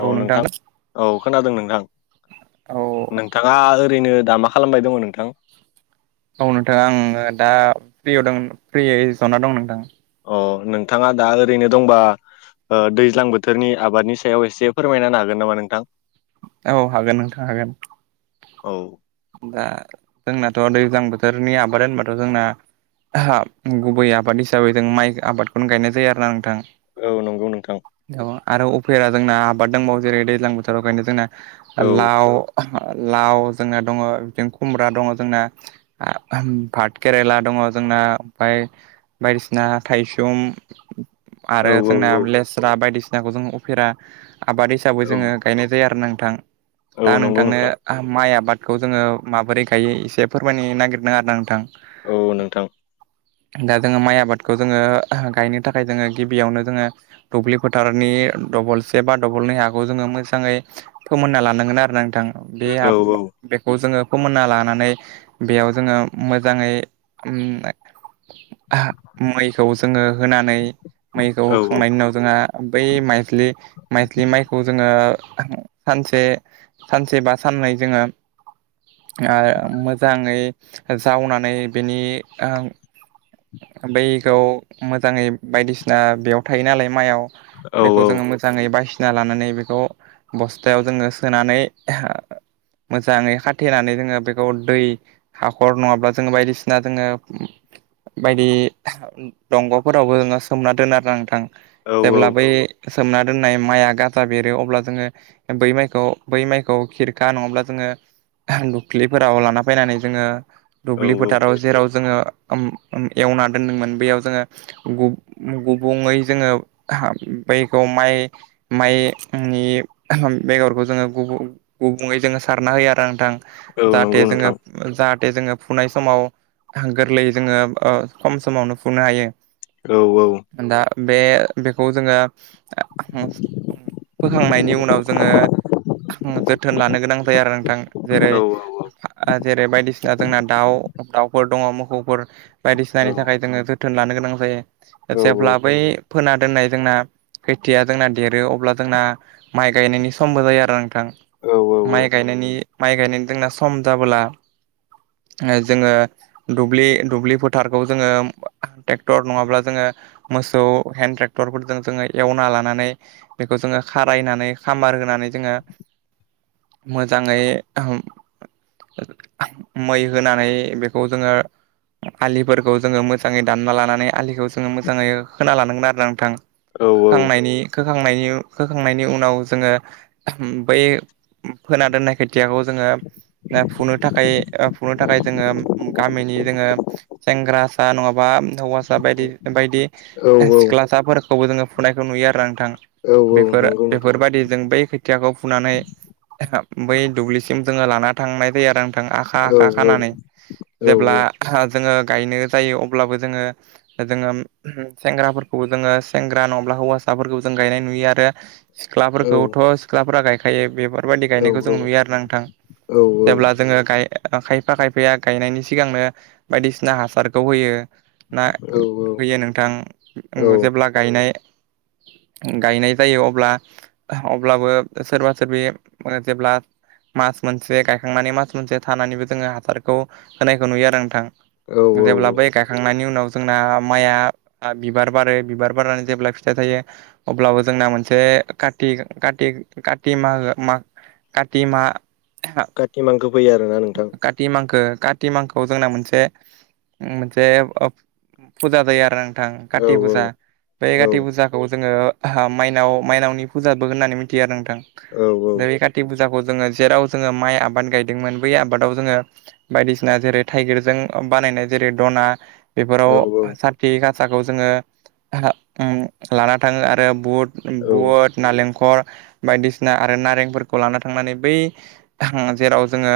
औ नोंथां औ खोनादों नोंथां औ नोंथाङा ओरैनो दा मा खालामबाय दङ नोंथां? औ नोंथां आङो दा फ्रियाव दं फ्रिय जना दं नोंथां अ नोंथाङा दा ओरैनो दंबा ओ दैज्लां बोथोरनि आबादनि सायाव एसे फोरमायनो हागोन नामा नोंथां। औ हागोन नोंथां हागोन औ दा जोंनाथ' दैज्लां बोथोरनि आबाद होनबाथ जोंना हा गुबै आबाद हिसाबै जों माइ आबादखौनो गायनाय जायो आरो ना नोंथां। औ नंगौ नोंथां औ आरो उफेरा जोंना आबाद दंबावो जेरै दैज्लां बोथोराव खायनो जोंना औ लाव लाव जोंना दङ बिदिनो खुमब्रा दङ जोंना भात केेरेला दङ दङ जोंना ओमफ्राय बायदिसिना थाइसुम औ आरो औ जोंना औ लेस्रा बायदिसिनाखौ जों उफेरा आबाद हिसाबै औ जोङो गायनाय जायो आरो नोंग थां दा औ नंगौ नोंथां नोंथांनो माइ आबाद बेखौ जोङो माबोरैखायो एसे फोरमायनो नागिरदों आरो नोंथां। औ नोंथां दा जोङो माइ आबादखौ जोङो गायनो थाखाय जोङो गिबियावनो जोङो दुब्लि फोथारनि दबलसे बा दबलनै हाखौ जोङो मोजाङै फोमोनना लानांगोन आरोना नोंथाङा बे औ बेखौ जोङो फोमोनना लानानै बेयाव जोङो मोजाङै मैखौ जोङो होनानै मैखौ औ होखांनायनि उनाव जोंहा बै माइलि माइज्लि माइखौ जोङो सानसे सानसे बा साननै जोङो ओ मोजाङै जावनानै बेनि ओ बैखौ मोजाङै बायदिसिना बेयाव थायो नालाय माइआव औ बेखौ जोङो मोजाङै बायसिना लानानै बेखौ बस्थायाव जोङो सोनानै मोजाङै खाथेनानै जोङो बेखौ दै हाखर नङाब्ला जोङो बायदिसिना जोङो बायदि दंगफोरावबो सोमना दोनो आरो नोंथां। औ जेब्ला बै सोमना दोननाय माइया गाजा बेरो अब्ला जोङो बै माइखौ बै माइखौ खिरखा नङाब्ला जोङो दुब्लिफोराव लाना फैनानै जोङो औ दुब्लि फोथाराव जेराव जोङो एवना दोन्दोंमोन बेयाव जोङो गुबुङै जोङो बैखौ माइ माइनि बेगरखौ जोङो गुब गुबुङै जोङो सारना होयो आरो नोंथां औ नंगौ जाहाथेजोंङो नोंथां जा जाहाथे जोङो फुनाय समाव गोरलै जोङो खम समावनो फुनो हायो औ औ दा बे बेखौ जोङो फोखांनायनि उनाव जोङो जोथोन लानो गोनां जायो आरो नोंथां जेरै औ औ जेरै बायदिसिना जोंना दाउ दाउफोर दङ मोखौफोर औ बायदिसिनानि थाखाय जोङो जोथोन लानो गोनां जायो औ जेब्ला बै फोना दोननाय जोंना खैथिया जोंना देरो अब्ला जोंना माइ गायनायनि समबो जायो आरो नोंथां औ माइ गायनायनि माइ गायनाय ददोंना सम जाबोला। जोङो दुब्लि दुब्लि फोथारखौ जोङो ट्रेक्टर नङाब्ला जोङो मोसौ हेन्द ट्रेक्टर फोरजों जोङो एवना लानानै बेखौ जों खारायनानै खामार होनानै जोङो मोजाङै ओहोम मै होनानै बेखौ जोङो आलिफोरखौ जोङो मोजाङै दानना लानानै आलिखौ जोङो मोजाङै खोना लानांगोन आरो ना नोंथां औ औ खोखांनायनि खोखांनायनि खोखांनायनि उनाव जोङो बै फोना दोननाय खै खथियाखौ जोङो फुनो थाखाय फुनो थाखाय जोङो गामिनि जोङो सेंग्रासा नङाबा हौवासा बायदि बायदि सिख्लासाफोरखौबो जोङो फरायनायखौ नुयो आरो ना नोंथां औ बेफोर नंगौ नोंथां बेफोरबायदि जों बै खोथियाखौ फुनानै बै दुब्लिसिम जोङो लाना थांनाय जायो आरो औ आखा आखा औ खानानै जेब्ला औ जोङो गायनो जायो अब्लाबो जोंङो जोंङो सेंग्राफोरखौबो जोंङो सेंग्रा नङाब्ला हौवा ख्लाफोरखौ जों गायनाय नुयो आरो सिख्ला खौथ' सिख्लाफोरा गायखायो बेफोरबायदि औ गायनायखौ जों औ नुयो आरो ना नोंथां औ जेब्ला जोङो गाय ओ खायफा खायफाया गायनायनि सिगांनो बायदिसिना हासारखौ होयो ना औ होयो नोंथां औ जेब्ला गायनाय गायनाय जायो अब्ला अब्लाबो सोरबा सोरबिे जेब्ला मास मोनसे गायखांनानै मास मोनसे थानानैबो जोङो हासारखौ होनायखौ नुयो आरो नोंथां। औ औ जेब्ला औ बै गायखांनायनि उनाव जोंना माइआ ओ बिबार बारो बिबार बारनानै जेब्ला फिथाइ थायो अब्लाबो जोंना मोनसे का‌ ति कातिग काति मागो माग काति मा काति मांखो फैयो आरोना नोंथां काति मांखो काति मांखोआव जोंना मोनसे मोनसे फुजा जायो आरो औ काति फुजा बे औ काति फुजाखौ जोङो माइनाव माइनावनि फुजाबो होननानै मिथियो आरो नोंथां औ-औ। दा बे काति फुजाखौ जोङो जेराव जोङो माइ आबाद गायदोंमोन बै आबादाव जोङो बायदिसिना जेरै थाइगिरजों बानायनाय जेरै दना औ बेफोराव साथि गासाखौ जोंङो लाना थाङो आरो बुट उम औ औ [unintelligible] नालेंखर बायदिसिना आरो नारेंफोरखौ लाना थांनानै बै जेराव जोङो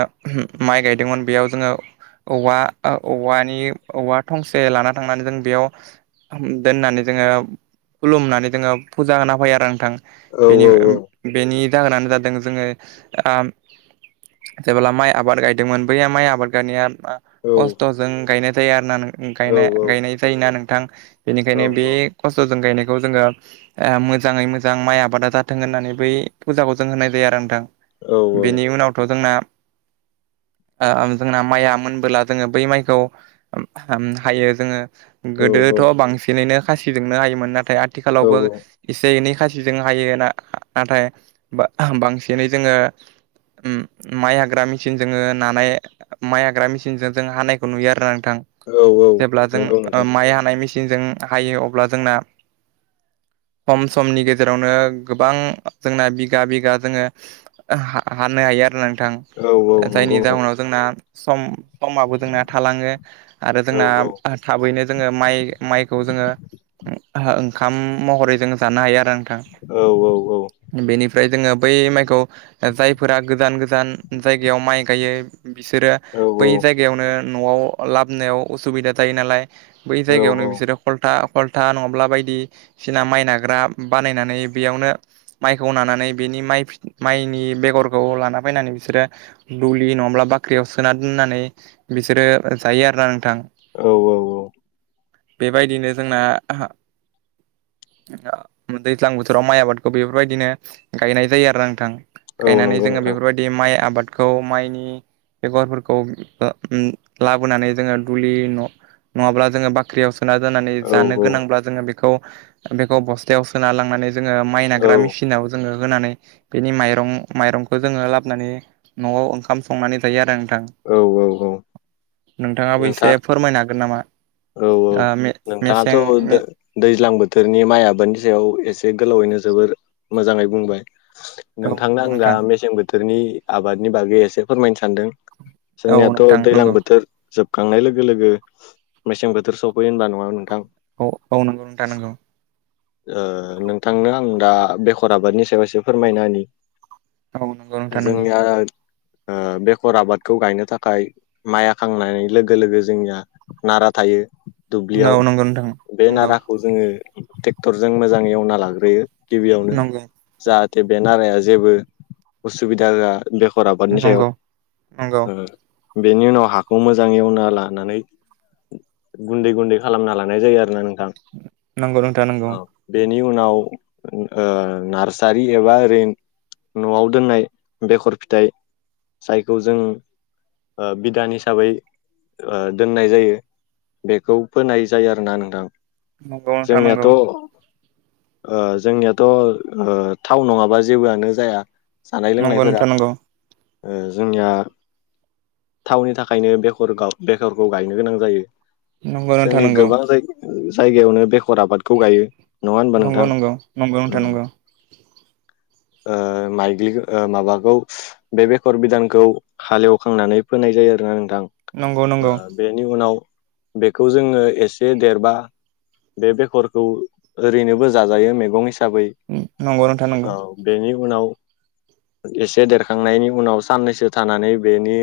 माइ गायदोंमोन बेयाव जोङो औवा औवानि औवा थंसे लाना थांनानै जों बेयाव दोननानै जोङो खुलुमनानै जोङो फुजा होना फैयो आरो नोंथां औ बेनि बेनि जाहोनानो जादों जोंङो आम जेब्ला माइ आबाद गायदोंमोन बैया माइ आबाद गायनाया आ खस्थ'जों गायनाय जायो आरो ना नों गायनाय गायनाय जायोना नोंथां बेनिखायनो बे खस्थ'जों गायनायखौ जोंङो मोजाङै मो जां माइ आबादा जाथों होननानै बै फुजाखौ जों होनाय जायो आरो नोंथां बेनि उनावथ' जोंना [inaudible] ओ जोंना माइआ मोनबोला जोङो बै माइखौ हायो जोङो गोदोथ' बांसिनैनो खासिजोंनो हायोमोन नाथाय आथिखालावबो एसे एनै हायो ना नाथाय बांसिनै जोंङो उम माइ हाग्रा मेसिन जोङो नानाय माइ हाग्रा मेसिनजों जों हानायखौ नुयो आरो ना औ औ जेब्ला जों नंगौ ओ नोंथां माय हानाय मे सिनजों हायो अब्ला जोंना खम समनि गेजेराव गेजेरावनो गोबां जोंना बिगा बिगा जोङो हानो हायो आरो ना औ औ नंगौ जायनि नोंथां जाहोनाव जोंना सम समाबो जोंना थालाङो आरो औ जोंना औ थाबैनो जोङो माइ माइखौ जोङो ओंखाम महरै जों जानो हायो आरो आ औ औ औ ओमफ्राय जोङो बै माइखौ जायफोरा गोजान गोजान जायगायाव माइ गायो बिसोरो बै जायगायावनो न'आव लाबोनायाव उसुबिदा जायो नालाय बै जायगायावनो बिसोरो कलथा कल्था नङाब्ला बायदिसिना माइ नाग्रा बानायनानै बेयावनो माइखौ नानानै बेनि माय माइनि बेगरखौ लाना फैनानै बिसोर बिसोर दुलि नङाब्ला बाख्रियाव सोना दोननानै बिसोरो जायो आरो ना औ औ औ बेबायदिनो जोंना दैज्लां बोथोराव माइ आबादखौ बेफोरबायदिनो गायनाय जायो आरो ना नोंथां औ गायनानै नंगौ जोङो नोंथां बेफोरबायदि माइ आबादखौ माइनि बेगरफोरखौ लाबोनानै जोङो दुलि नङाब्ला जोङो बाख्रियाव सोनानै औ औ ज गोनांब्ला जोङो बेखौ बेखौ बस्थायाव सोना लांनानै जोङो माइ औ नाग्रा मेसिनाव जोङो होनानै बेनि माइरं माइरंखौ जोङो लाबोनानै न'आव ओंखाम संनानै जायो आरो नोंथां औ औ औ नोंथाङाबो एसे नोंथां फोरमायनो हागोन नामा औ औ ओ मे मेसें नोंथाङाथ' मे दै दैज्लां बोथोरनि माइआबो सायाव एसे गोलावैनो जोबोर मोजाङै बुंबाय औ नोंथांनो नंगौ आं दा नोंथां मेसें बोथोरनि आबादनि बागै एसे फोरमायनो सानदों औ जोंनियाथ' नोंथां दैलां नंगौ बोथोर जोब खांनाय लोगो लोगो मेसें बोथोर सफैयो होनबा नङा नोंथां औ औ नंगौ नोंथां नंगौ। ओ नोंथांनो आं दा बेखर आबादनि सायावसो फोरमायना होनि औ नंगौ नोंथां नंगौ। ओ बेखर आबादखौ गायनो थाखाय माइ खांनाय लोगो लोगो जोंनिया नारा थायो दुब्लियाव औ नंगौ नोंथां बे नंगौ नाराखौ जोङो ट्रेक्टरजों मोजां एवना लाग्रोयो गिबियावनो नंगौ जा हाथे बे नाराया जेबो असुबिदा होआ बेखर आबादनि सायाव नंगौ नंगौ ओ बेनि उनाव हाखौ मोजां एवना लानानै गुन्दै गुन्दै खालामना लानाय जायो आरो ना नों नंगौ नोंथां नंगौ। नि उनाव ओ नार्सारि एबा ओरैनो न'आव दोननाय बेखर फिथाइ जायखौ जों ओ बिधान हिसाबै ओ दोननाय जायो। बेखौ फोनाय जायो आरोना नोंथां। नंगौ नोंथां जोंनियाथ' नंगौ। ओ जोंनियाथ' ओ थाव नङाबा जेबोआनो जाया। जानाय नंगौ लोंनायफोरा नोंथां नंगौ ओ जोंनिया थावनि थाखायनो बेखर बेखरखौ गायनो गोनां जायो। नंगौ नोंथां जोंनि नंगौ गोबां जाय जायगायावनो बे खर आबादखौ गायो नङा होमबा नोंथां ओम। [inaudible] ओ माइग्लि माबाखौ बे बेखर बिदानखौ हालेवखांनानै फोनाय जायो आरोना नों नंगौ थां नंगौ बेनि उनाव बेखौ जोङो एसे देरबा बे बेखरखौ ओरैनोबो जाजायो मैगं हिसा बै नंगौ नोंथां नंगौ औ बेनि उनाव एसे देरखांनायनि उनाव साननैसो थानानै बेनि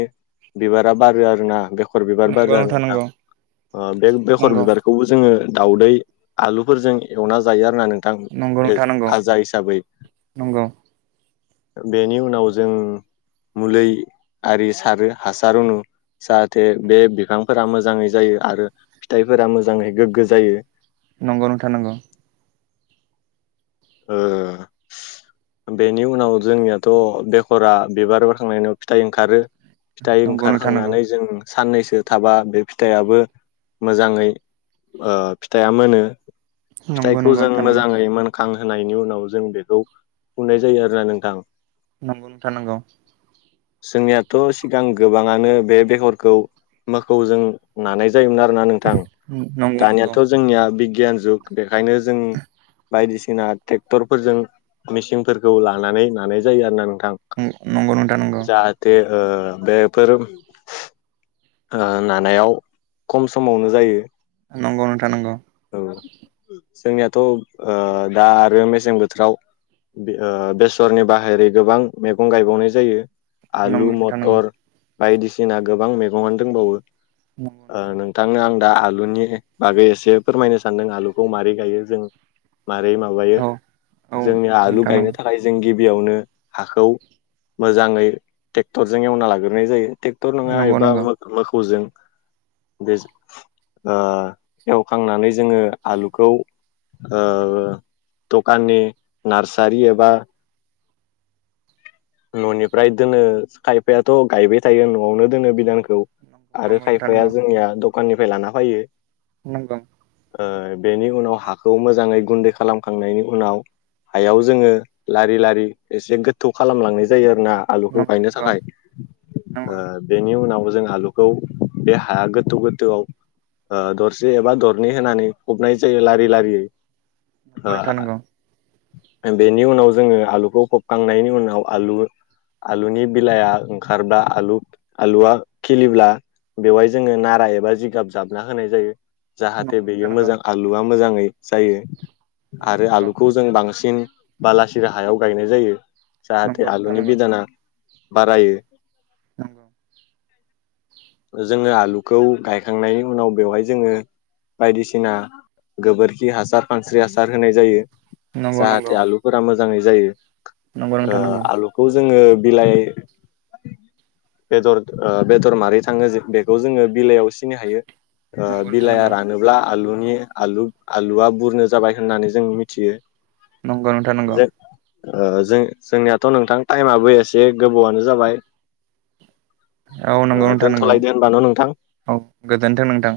बिबारा बारो आरो ना बेखर बिबार बारो नंगौ नंगौ आरो नोंथां नंगौ बे बेखर नंगौ बिबारखौबो जों जोङो दाउदै आलुफोरजों एवना जायो आरो ना नों थां नंगौ इज नोंथां नंगौ भाजा हिसाबै नंगौ बेनि उनाव जों मुलै आरि सारो हासार रुनु जाहाथे बे बिफांफोरा मोजाङै जायो आरो फिथाइफोरा मोजाङै गोग्गो जायो। नंगौ नोंथां नंगौ। ओ बेनि उनाव जोंनियाथ' बेख'रा बिबार बाराखांनायनि उनाव फिथाइ ओंखारो। फिथाइ नंगौ नोंथां नंगौ ओंखारखांनानै जों साननैसो थाबा बे फिथाइयाबो मोजाङै फिथाइया मोनो। नंगौ नंगौ फिथाइखौ जों नोंथां नंगौ मोजाङै मोन होनायनि उनाव जों बेखौ फुनाय जायो आरोना नोंथां। नंगौ नोंथां नोंगौ। जोंनियाथ' सिगां गोबाङानो बे बेगरखौ मोखौजों नानाय जोयोमोन आरोना नोंथां नंगौ दानियाथ' जोंनिया बिगियान जुग बेनिखायनो जों बायदिसिना ट्रेक्टर फोरजों मेचिनफोरखौ लानानै नानाय जायो आरोना नों थां नंगौ नंगौ नोंथां नंगौ जाहाथे ओ बेफोर ओ नानायाव खम समावनो जायो। नंगौ नोंथां नंगौ। औ जोंनियाथ' ओ दा आरो मेसें बोथोराव बेसरनि बाहेरै गोबां मैगं गायबावनाय जायो आलु नंगौ नोंथां मथर नंगौ बायदिसिना गोबां मैगंआनो दंबावो नंगौ नोंथां नंगौ नोंथांनो आं दा आलुनि बागै एसे फोरमायनो सानदों आलुखौ माबोरै गायो जों मारै माबायो औ औ जोंनि आलु नोंथां गायनो नंगौ थाखाय जों गि बियावनो हाखौ मोजाङै ट्रेक्टरजों एवना लाग्रोनाय जायो ट्रेक्टर नङा नंगौ एबा नंगौ मोसौजों बे फांनानै जोङो आलुखौ ओ दखाननि नार्सारि एबा न'निफ्राय दोनो खायफायाथ' गायबाय थायो न'आवनो दोनो बिदानखौ खौ आरो नंगौ नोंथां खायफाया नंगौ जोंनिया दखाननिफ्राय लाना फैयो नंगौ बेनि उनाव हाखौ मोजाङै गुन्दै खालामखांनायनि उनाव हायाव जोङो लारि लारि एसे गोथ थौ खालामलांनाय जायो आरो ना आलुखौ नंगौ गायनो नंगौ थाखाय नंगौ बेनि उनाव जों आालुखौ बे हाया गोथौ गोथौआव दरसे एबा दरनै होनानै फबनाय जायो लारि लारियै नंगौ नोंथां ओ नंगौ बेनि उनाव जोङो आलुखौ फबखांनायनि उनाव आलु आलुनि बिलाआ ओंखारब्ला आलु आलुआ खिलिब्ला बेवहाय जोङो नारा एबा जिगाब जाबना होनाय जायो जाहाथे नंगौ नोंथां बेयो नंगौ मोजां आलुआ मोजाङै जायो आरो आलुखौ जों बांसिन बालासिरा हायाव गायनाय जायो नंगौ नंगौ जाहाथे नंगौ नोंथां आलुनि बिदाना बारायो नंगौ जोङो आलुखौ गायखांनायनि उनाव बेवहाय जोङो बायदिसिना गोबोरखि हासार फानस्रि हासार होनाय जायो। नंगौ नंगौ जाहाथे आलुफोरा मोजाङै जायो। नंगौ ओ नोंथां नंगौ। आलुखौ जोङो बिलाइ बेदर ओ बेदर मारै थाङो जों बेखौ जोङो बिलाइयाव सिनि हायो। ओ नंगौ बिलाइया रानोब्ला आलुनि आलु आलुआ बुरनो जाबाय होननानै जों मिथियो। नंगौ नोंथा नंगौ। जे ओ जों जोंनियाथ' नोंथां टाइमआो एसे गोबावआनो जाबाय। औ नंगौ ओ नोंथां नंगौ दोनथ'लायदो होनब न' नोंथां। औ गोजोन्थों नोंथां